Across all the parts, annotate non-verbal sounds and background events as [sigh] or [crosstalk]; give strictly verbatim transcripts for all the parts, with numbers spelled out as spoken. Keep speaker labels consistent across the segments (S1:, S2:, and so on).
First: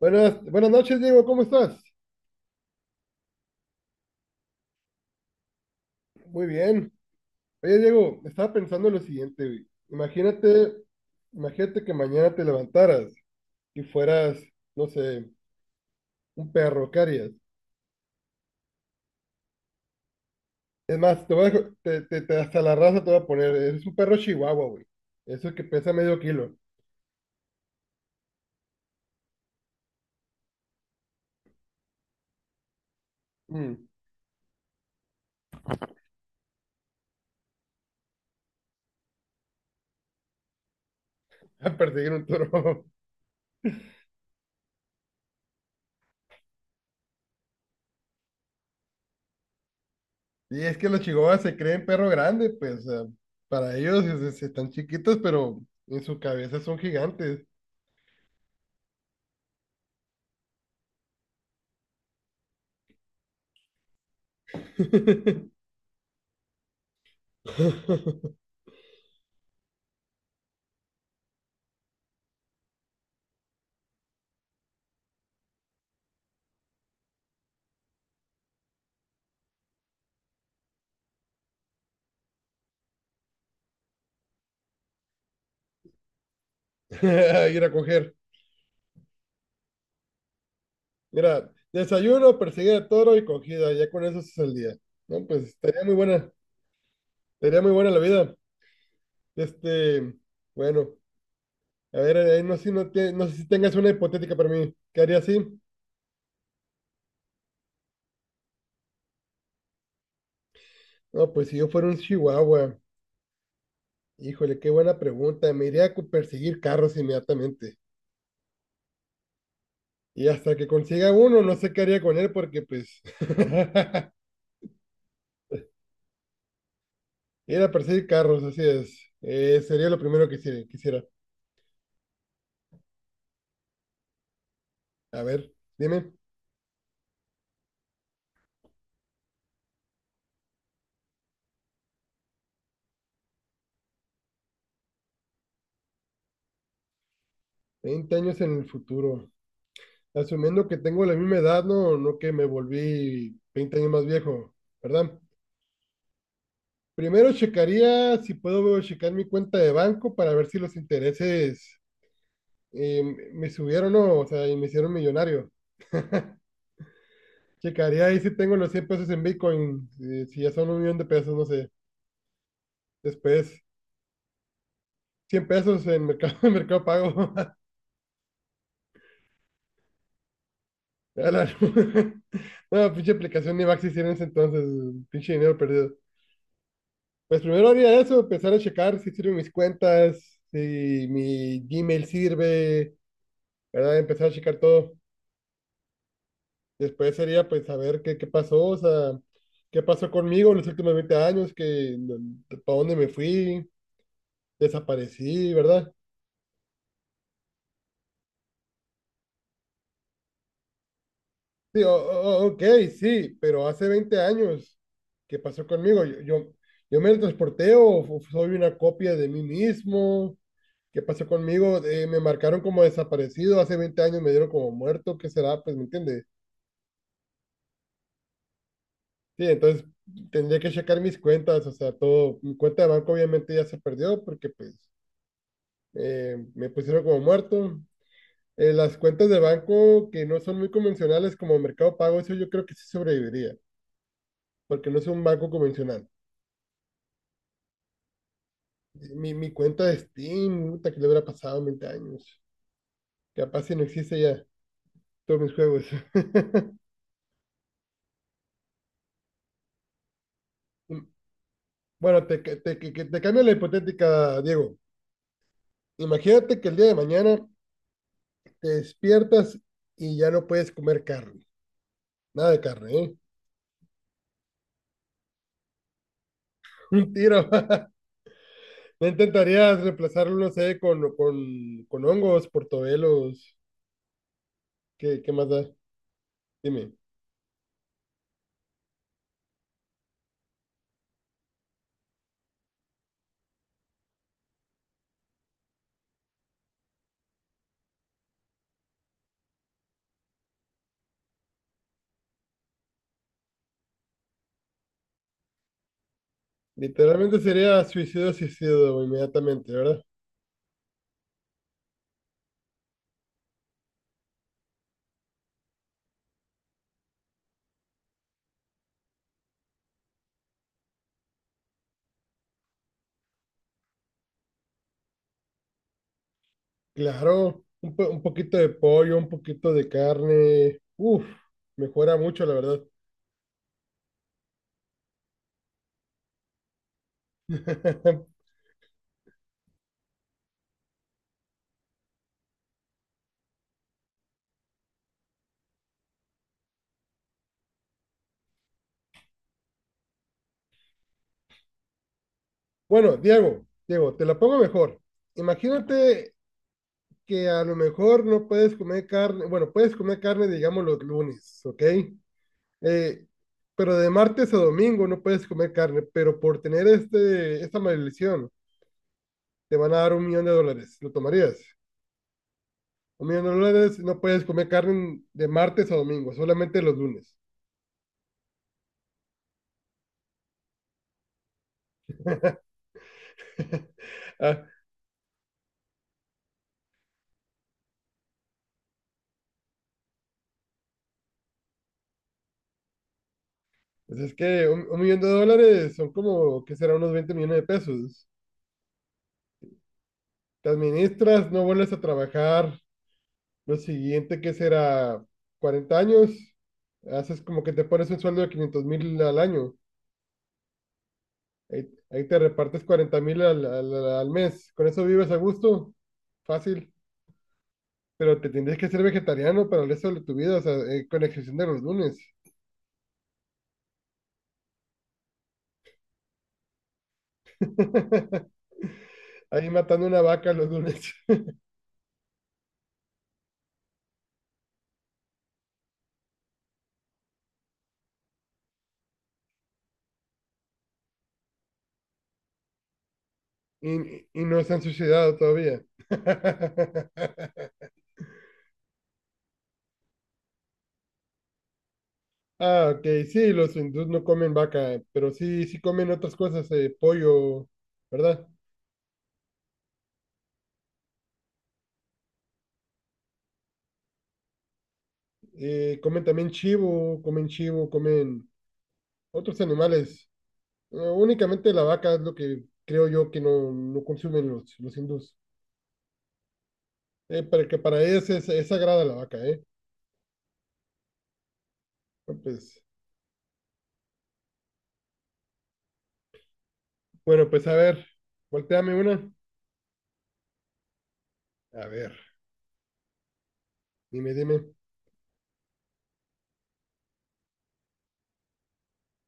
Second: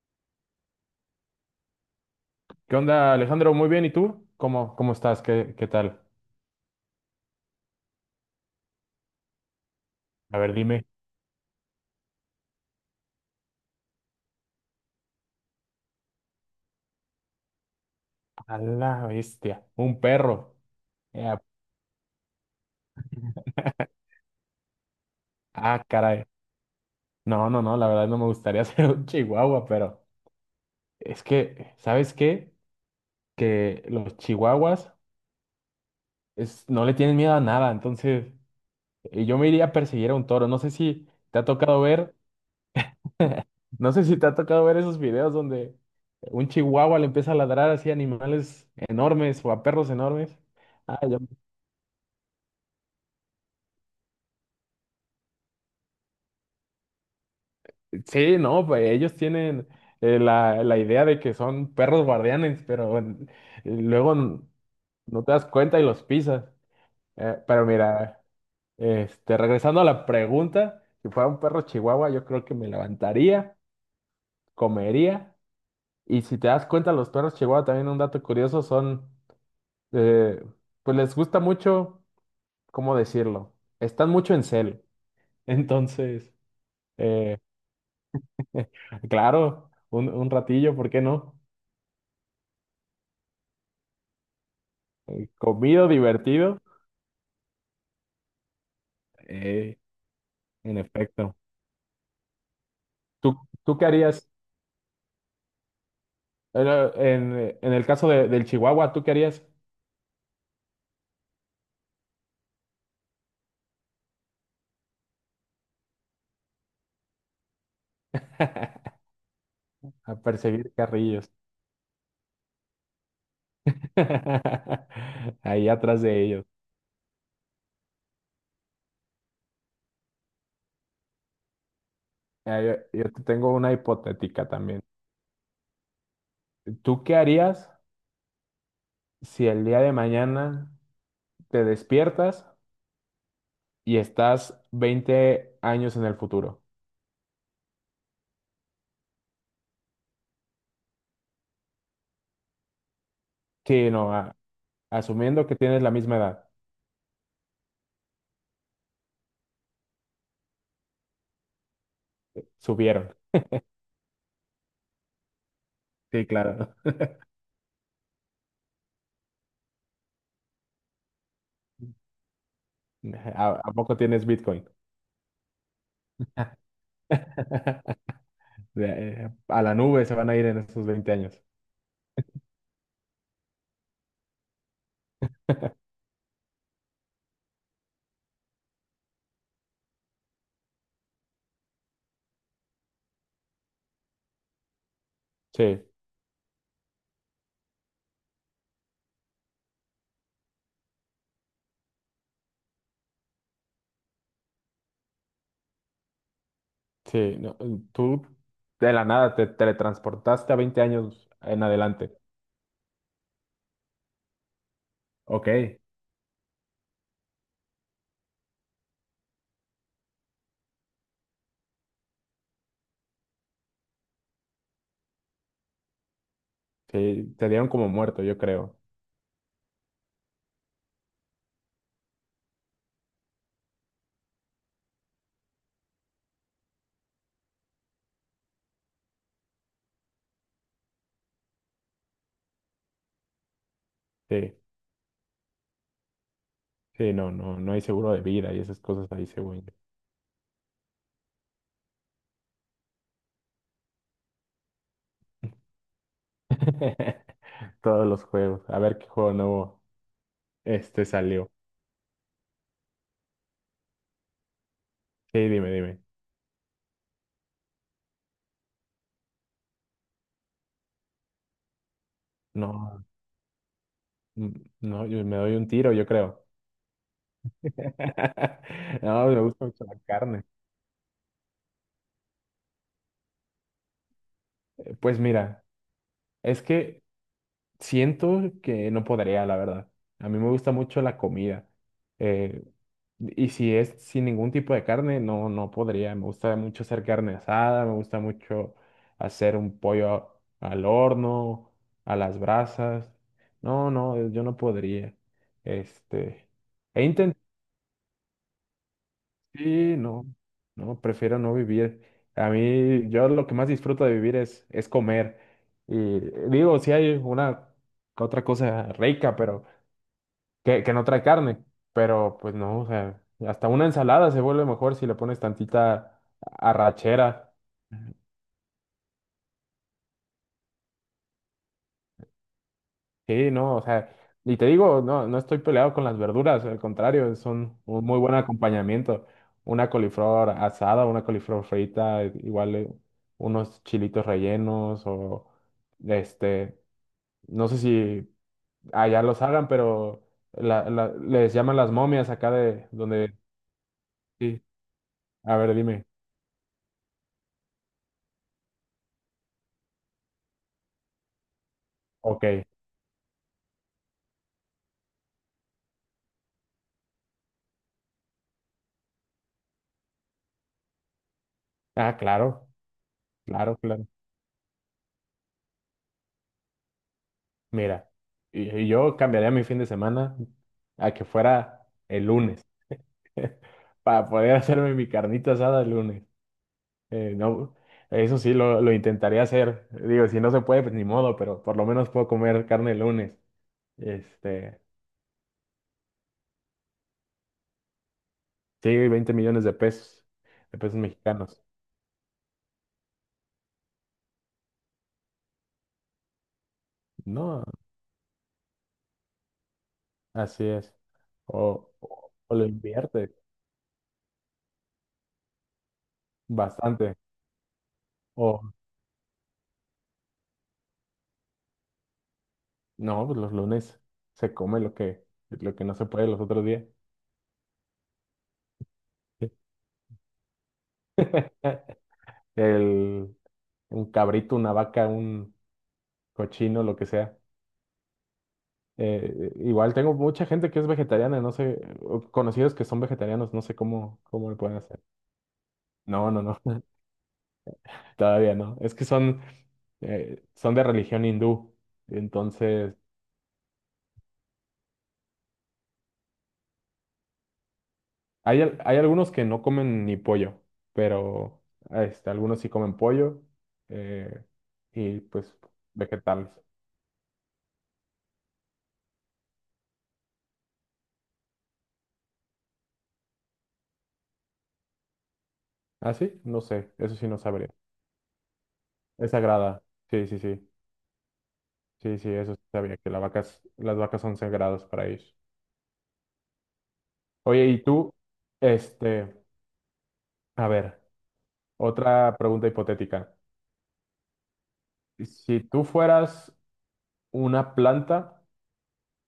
S1: Buenas, buenas noches, Diego, ¿cómo estás?
S2: ¿Qué onda, Alejandro? Muy bien, ¿y tú? ¿Cómo, cómo estás? ¿Qué, qué tal?
S1: Muy bien. Oye, Diego, estaba pensando en lo siguiente, güey.
S2: A ver,
S1: Imagínate,
S2: dime.
S1: imagínate que mañana te levantaras y fueras, no sé, un perro, ¿qué harías?
S2: A la bestia, un perro.
S1: Es más, te
S2: Ya.
S1: voy a, dejar- te, te- te- hasta la raza te voy a poner, eres un
S2: [laughs]
S1: perro chihuahua, güey. Eso que
S2: Ah,
S1: pesa medio
S2: caray.
S1: kilo.
S2: No, no, no, la verdad no me gustaría [laughs] ser un chihuahua, pero es que, ¿sabes qué?
S1: Mm,
S2: Que los chihuahuas es, no le tienen miedo a nada, entonces eh, yo me iría a perseguir a un toro. No sé si te ha
S1: [laughs] a
S2: tocado
S1: perseguir
S2: ver,
S1: un toro. [laughs]
S2: no sé si te ha tocado ver esos videos donde un chihuahua le empieza a ladrar así a animales enormes o a perros enormes.
S1: Y es que
S2: Ah,
S1: los
S2: yo
S1: chihuahuas se creen perro grande, pues, o sea, para ellos es- es- están chiquitos, pero en su cabeza son gigantes.
S2: Sí, no, pues ellos tienen eh, la, la idea de que son perros guardianes, pero eh, luego n- no te das
S1: [laughs]
S2: cuenta y los pisas. Eh, pero mira, este, regresando a la pregunta, si fuera un perro chihuahua, yo creo que me levantaría, comería, y si te das cuenta, los perros chihuahua también un dato curioso son, eh, pues les gusta mucho, ¿cómo decirlo? Están mucho en cel. Entonces, eh,
S1: [laughs] Ir a coger.
S2: [laughs] claro, un, un ratillo, ¿por qué no?
S1: Mira, desayuno, perseguir a toro y cogida. Ya con eso es el día. No,
S2: Eh,
S1: pues estaría
S2: comido,
S1: muy buena.
S2: divertido,
S1: Estaría muy buena la vida.
S2: eh,
S1: Este,
S2: en
S1: bueno,
S2: efecto.
S1: a ver, eh, no sé si no, te- no sé
S2: ¿Tú,
S1: si tengas
S2: tú qué
S1: una
S2: harías?
S1: hipotética para mí. ¿Qué haría así?
S2: Bueno, En, en el caso de- del chihuahua, ¿tú qué harías?
S1: No, pues si yo fuera un chihuahua. Híjole, qué buena pregunta. Me iría a cu- perseguir carros inmediatamente.
S2: [laughs] A
S1: Y hasta que
S2: perseguir
S1: consiga
S2: carrillos.
S1: uno, no sé qué haría con él porque pues [laughs]
S2: [laughs] Ahí atrás de ellos.
S1: ir a perseguir carros, así es. Eh, sería lo primero que quisiera. quisiera.
S2: Ah, Yo, yo te tengo una hipotética también.
S1: A ver, dime.
S2: ¿Tú qué harías si el día de mañana te despiertas y estás veinte años en el futuro?
S1: veinte años en el futuro. Asumiendo que tengo la misma edad, no, no que me volví veinte años
S2: Sí,
S1: más
S2: no, a-
S1: viejo, ¿verdad?
S2: asumiendo que tienes la misma edad.
S1: Primero checaría si puedo checar mi cuenta de banco para ver si los intereses eh,
S2: Subieron.
S1: me subieron o no, o sea, y me hicieron millonario.
S2: Sí, claro.
S1: Checaría ahí si tengo los cien pesos en Bitcoin, eh, si ya son un millón de pesos, no sé.
S2: [laughs] ¿A,
S1: Después,
S2: a poco tienes Bitcoin?
S1: cien pesos en Mercado, [laughs] en mercado Pago. [laughs]
S2: [laughs] De- eh, a la nube se van a ir en esos veinte
S1: A
S2: años.
S1: la- [laughs] No, pinche aplicación ni va a existir en ese entonces, pinche dinero perdido. Pues primero haría eso, empezar a checar si sirven mis cuentas, si mi Gmail sirve, ¿verdad? Empezar a checar todo.
S2: Sí,
S1: Después sería pues saber qué, qué pasó, o sea, qué pasó conmigo en los últimos veinte años, que, no, para dónde me fui, desaparecí, ¿verdad?
S2: sí, no, tú de la nada te teletransportaste a veinte años en
S1: Sí, o-
S2: adelante.
S1: o- ok, sí, pero hace veinte años, ¿qué pasó
S2: Ok.
S1: conmigo? Yo, yo, yo me transporté o f- soy una copia de mí mismo. ¿Qué pasó conmigo? Eh, me marcaron como desaparecido, hace veinte años me dieron como muerto, ¿qué será? Pues, ¿me entiendes?
S2: Sí, te dieron como muerto, yo creo.
S1: Sí, entonces tendría que checar mis cuentas, o sea, todo, mi cuenta de banco obviamente ya se perdió porque pues eh, me pusieron como muerto. Eh, las cuentas de banco que no son muy convencionales como Mercado Pago, eso yo creo que sí sobreviviría,
S2: Sí,
S1: porque no es un banco convencional.
S2: sí, no, no, no hay seguro de vida y esas cosas
S1: Eh,
S2: ahí,
S1: Mi, mi
S2: según yo.
S1: cuenta de Steam, puta, que le habrá pasado veinte años, capaz si no existe ya todos mis juegos.
S2: [laughs] Todos los juegos. A ver qué juego nuevo este
S1: [laughs]
S2: salió.
S1: Bueno, te, ca- te, que- que- te cambio la hipotética, Diego.
S2: Sí, dime, dime.
S1: Imagínate que el día de mañana te despiertas y ya no puedes comer carne. Nada de carne,
S2: No,
S1: ¿eh?
S2: mm, no, yo me doy un tiro, yo creo.
S1: [laughs] Un tiro. [laughs]
S2: [laughs]
S1: No
S2: No, me gusta
S1: intentarías
S2: mucho la
S1: reemplazarlo,
S2: carne.
S1: no sé, con, con, con hongos, portobelos.
S2: Pues
S1: ¿Qué, qué más
S2: mira,
S1: da?
S2: es
S1: Dime.
S2: que siento que no podría, la verdad. A mí me gusta mucho la comida. Eh, y si es sin ningún tipo de carne, no, no podría. Me gusta mucho hacer carne asada, me gusta mucho hacer un pollo al horno, a las brasas. No, no, eh, yo no podría. Este, he intentado,
S1: Literalmente sería suicidio, suicidio inmediatamente,
S2: sí,
S1: ¿verdad?
S2: no, no, prefiero no vivir. A mí, yo lo que más disfruto de vivir es, es comer. Y eh, digo, si hay una otra cosa rica, pero que, que no trae carne, pero pues no, o sea, hasta una ensalada se vuelve mejor si le pones tantita arrachera.
S1: Claro, un, po- un poquito de pollo, un poquito de carne. Uf, mejora mucho, la verdad.
S2: Sí, no, o sea, y te digo, no, no estoy peleado con las verduras, al contrario, son un muy buen
S1: [laughs]
S2: acompañamiento. Una coliflor asada, una coliflor frita, eh, igual eh, unos chilitos rellenos o este, no sé si allá los hagan, pero la- la- les llaman las momias acá de
S1: Bueno,
S2: donde,
S1: Diego, Diego, te la pongo
S2: sí,
S1: mejor.
S2: a ver, dime,
S1: Imagínate que a lo mejor no puedes comer carne, bueno, puedes comer carne, digamos, los lunes, ¿ok?
S2: ok.
S1: Eh, pero de martes a domingo no puedes comer carne, pero por tener este, esta maldición te van a dar un millón de dólares. ¿Lo tomarías?
S2: Ah, claro,
S1: Un millón de
S2: claro,
S1: dólares,
S2: claro.
S1: no puedes comer carne de martes a domingo, solamente los lunes.
S2: Mira, y- y yo cambiaría mi fin de semana a que fuera el lunes [laughs]
S1: [laughs]
S2: para poder
S1: Ah,
S2: hacerme mi carnita asada el lunes. Eh, no, eso sí lo, lo intentaría hacer. Digo, si no se puede, pues ni modo, pero por lo menos puedo comer carne el lunes.
S1: pues es que
S2: Este,
S1: un, un millón de dólares son como, ¿que será? Unos veinte millones de pesos.
S2: sí, veinte millones de pesos,
S1: Te
S2: de pesos
S1: administras,
S2: mexicanos.
S1: no vuelves a trabajar. Lo siguiente que será cuarenta años, haces como
S2: No,
S1: que te pones un sueldo de quinientos mil al año.
S2: así es.
S1: Ahí,
S2: O,
S1: ahí
S2: o,
S1: te
S2: o lo
S1: repartes cuarenta
S2: inviertes
S1: mil al, al- al mes. Con eso vives a gusto, fácil.
S2: bastante.
S1: Pero te tendrías que ser vegetariano para el resto de tu vida, o sea, eh, con excepción de los lunes.
S2: No, pues los lunes se come lo que, lo que no se puede los otros días.
S1: [laughs] Ahí matando una vaca los lunes. [laughs]
S2: Eh, El, un cabrito, una vaca, un cochino, lo que sea. Eh, igual tengo mucha gente que es vegetariana, no sé, o conocidos que son vegetarianos, no sé cómo,
S1: Y, y
S2: cómo le
S1: no se
S2: pueden
S1: han
S2: hacer.
S1: suicidado todavía.
S2: No, no, no,
S1: [laughs]
S2: [laughs] todavía no. Es que son, eh, son de religión hindú.
S1: Ah,
S2: Entonces,
S1: ok, sí, los hindús no comen vaca, pero sí, sí comen otras cosas, eh, pollo, ¿verdad?
S2: hay, al- hay algunos que no comen ni pollo, pero este, algunos sí comen pollo eh, y pues
S1: Eh, comen
S2: vegetales.
S1: también chivo, comen chivo, comen otros animales. Eh, únicamente la vaca es lo que creo yo que no, no consumen los, los hindús.
S2: ¿Ah, sí? No sé, eso sí no
S1: Eh, para
S2: sabría.
S1: que para ellos es, es sagrada la
S2: Es
S1: vaca, ¿eh?
S2: sagrada. Sí, sí, sí. Sí, sí,
S1: No,
S2: eso sí
S1: pues,
S2: sabía, que la vacas, las vacas son sagradas para ellos.
S1: bueno, pues
S2: Oye,
S1: a
S2: y
S1: ver,
S2: tú,
S1: volteame una.
S2: este, a ver,
S1: A ver,
S2: otra pregunta hipotética.
S1: dime, dime.
S2: Si tú fueras una planta,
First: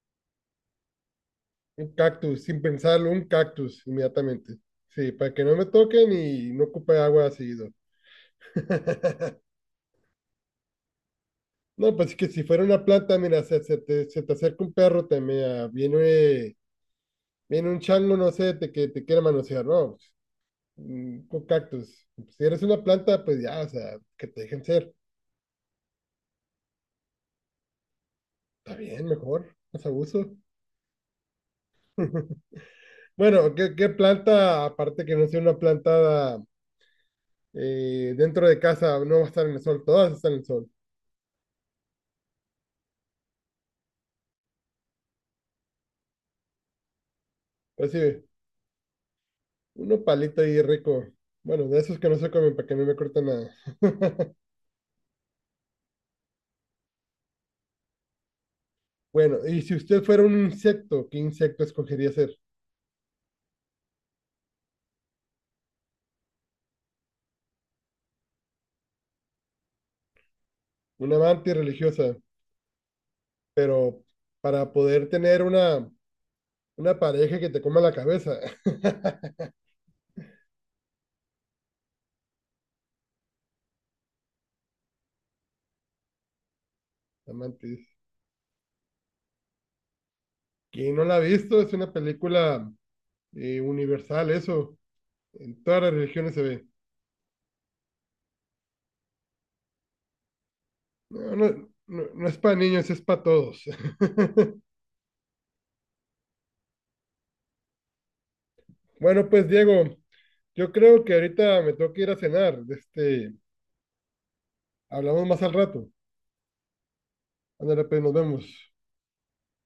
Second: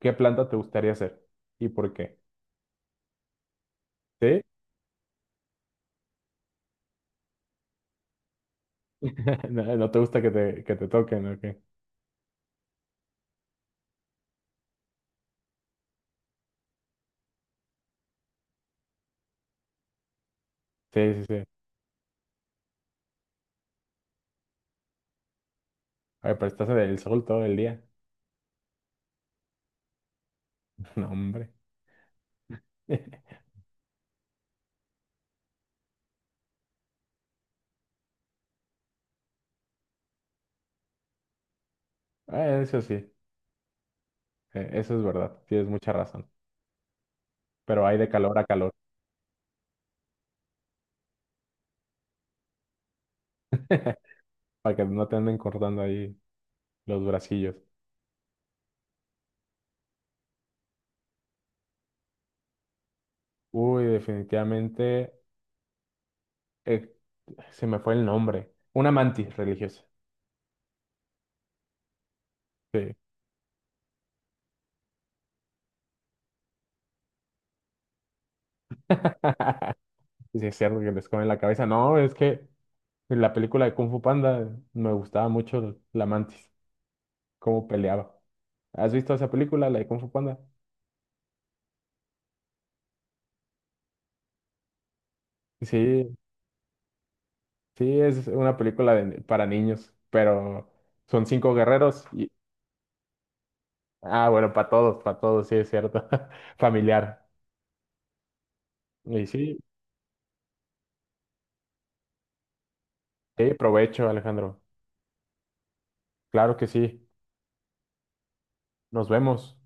S2: ¿qué planta te gustaría ser? ¿Y por
S1: Un
S2: qué?
S1: cactus, sin pensarlo, un cactus
S2: ¿Sí?
S1: inmediatamente. Sí, para que no me toquen y no ocupe agua seguido. [laughs]
S2: [laughs] No, no te gusta que te, que te, toquen, ¿o qué?
S1: No, pues es que si fuera una planta, mira, se, se te, se te acerca un perro, te me viene. Viene un chango, no sé, te, que te quiere manosear, ¿no?
S2: Sí, sí,
S1: Un
S2: sí.
S1: un cactus. Pues, si eres una planta, pues ya, o sea, que te dejen ser.
S2: Ay, pero estás en el sol todo el día.
S1: Está bien, mejor, más abuso.
S2: [laughs] No, hombre.
S1: [laughs]
S2: [laughs]
S1: Bueno, ¿qué, qué planta, aparte que no sea una planta eh, dentro de casa, no va a estar en el sol? Todas están en el sol.
S2: Eh, eso sí, eh, eso es verdad. Tienes mucha razón. Pero
S1: Pero
S2: hay de
S1: sí,
S2: calor a calor.
S1: uno palito ahí rico. Bueno, de esos que no se comen para que no me corten nada.
S2: [laughs]
S1: [laughs]
S2: Para que no te anden cortando ahí los bracillos.
S1: Bueno, y si usted fuera un insecto, ¿qué insecto escogería ser?
S2: Uy, definitivamente eh, se me fue el nombre. Una mantis religiosa.
S1: Una amante religiosa,
S2: Sí.
S1: pero para poder tener una. Una pareja que te coma la cabeza. [laughs]
S2: [laughs] Sí, es cierto que les comen la cabeza. No, es que en la película de Kung Fu Panda me gustaba mucho la mantis, cómo
S1: Amantes.
S2: peleaba. ¿Has visto esa película, la de Kung Fu Panda?
S1: Quien no la ha visto, es una película eh, universal, eso. En todas las
S2: Sí,
S1: religiones se ve.
S2: sí, es una película de- para niños, pero son
S1: No,
S2: cinco
S1: no, no,
S2: guerreros
S1: no
S2: y...
S1: es para niños, es para todos.
S2: Ah, bueno,
S1: [laughs]
S2: para todos, para todos, sí, es cierto. [laughs] Familiar. Y
S1: Bueno, pues
S2: sí,
S1: Diego, yo creo que ahorita me tengo que ir a cenar. Este,
S2: sí, provecho, Alejandro.
S1: hablamos más al rato.
S2: Claro que sí.
S1: Ándale, pues nos vemos.
S2: Nos vemos.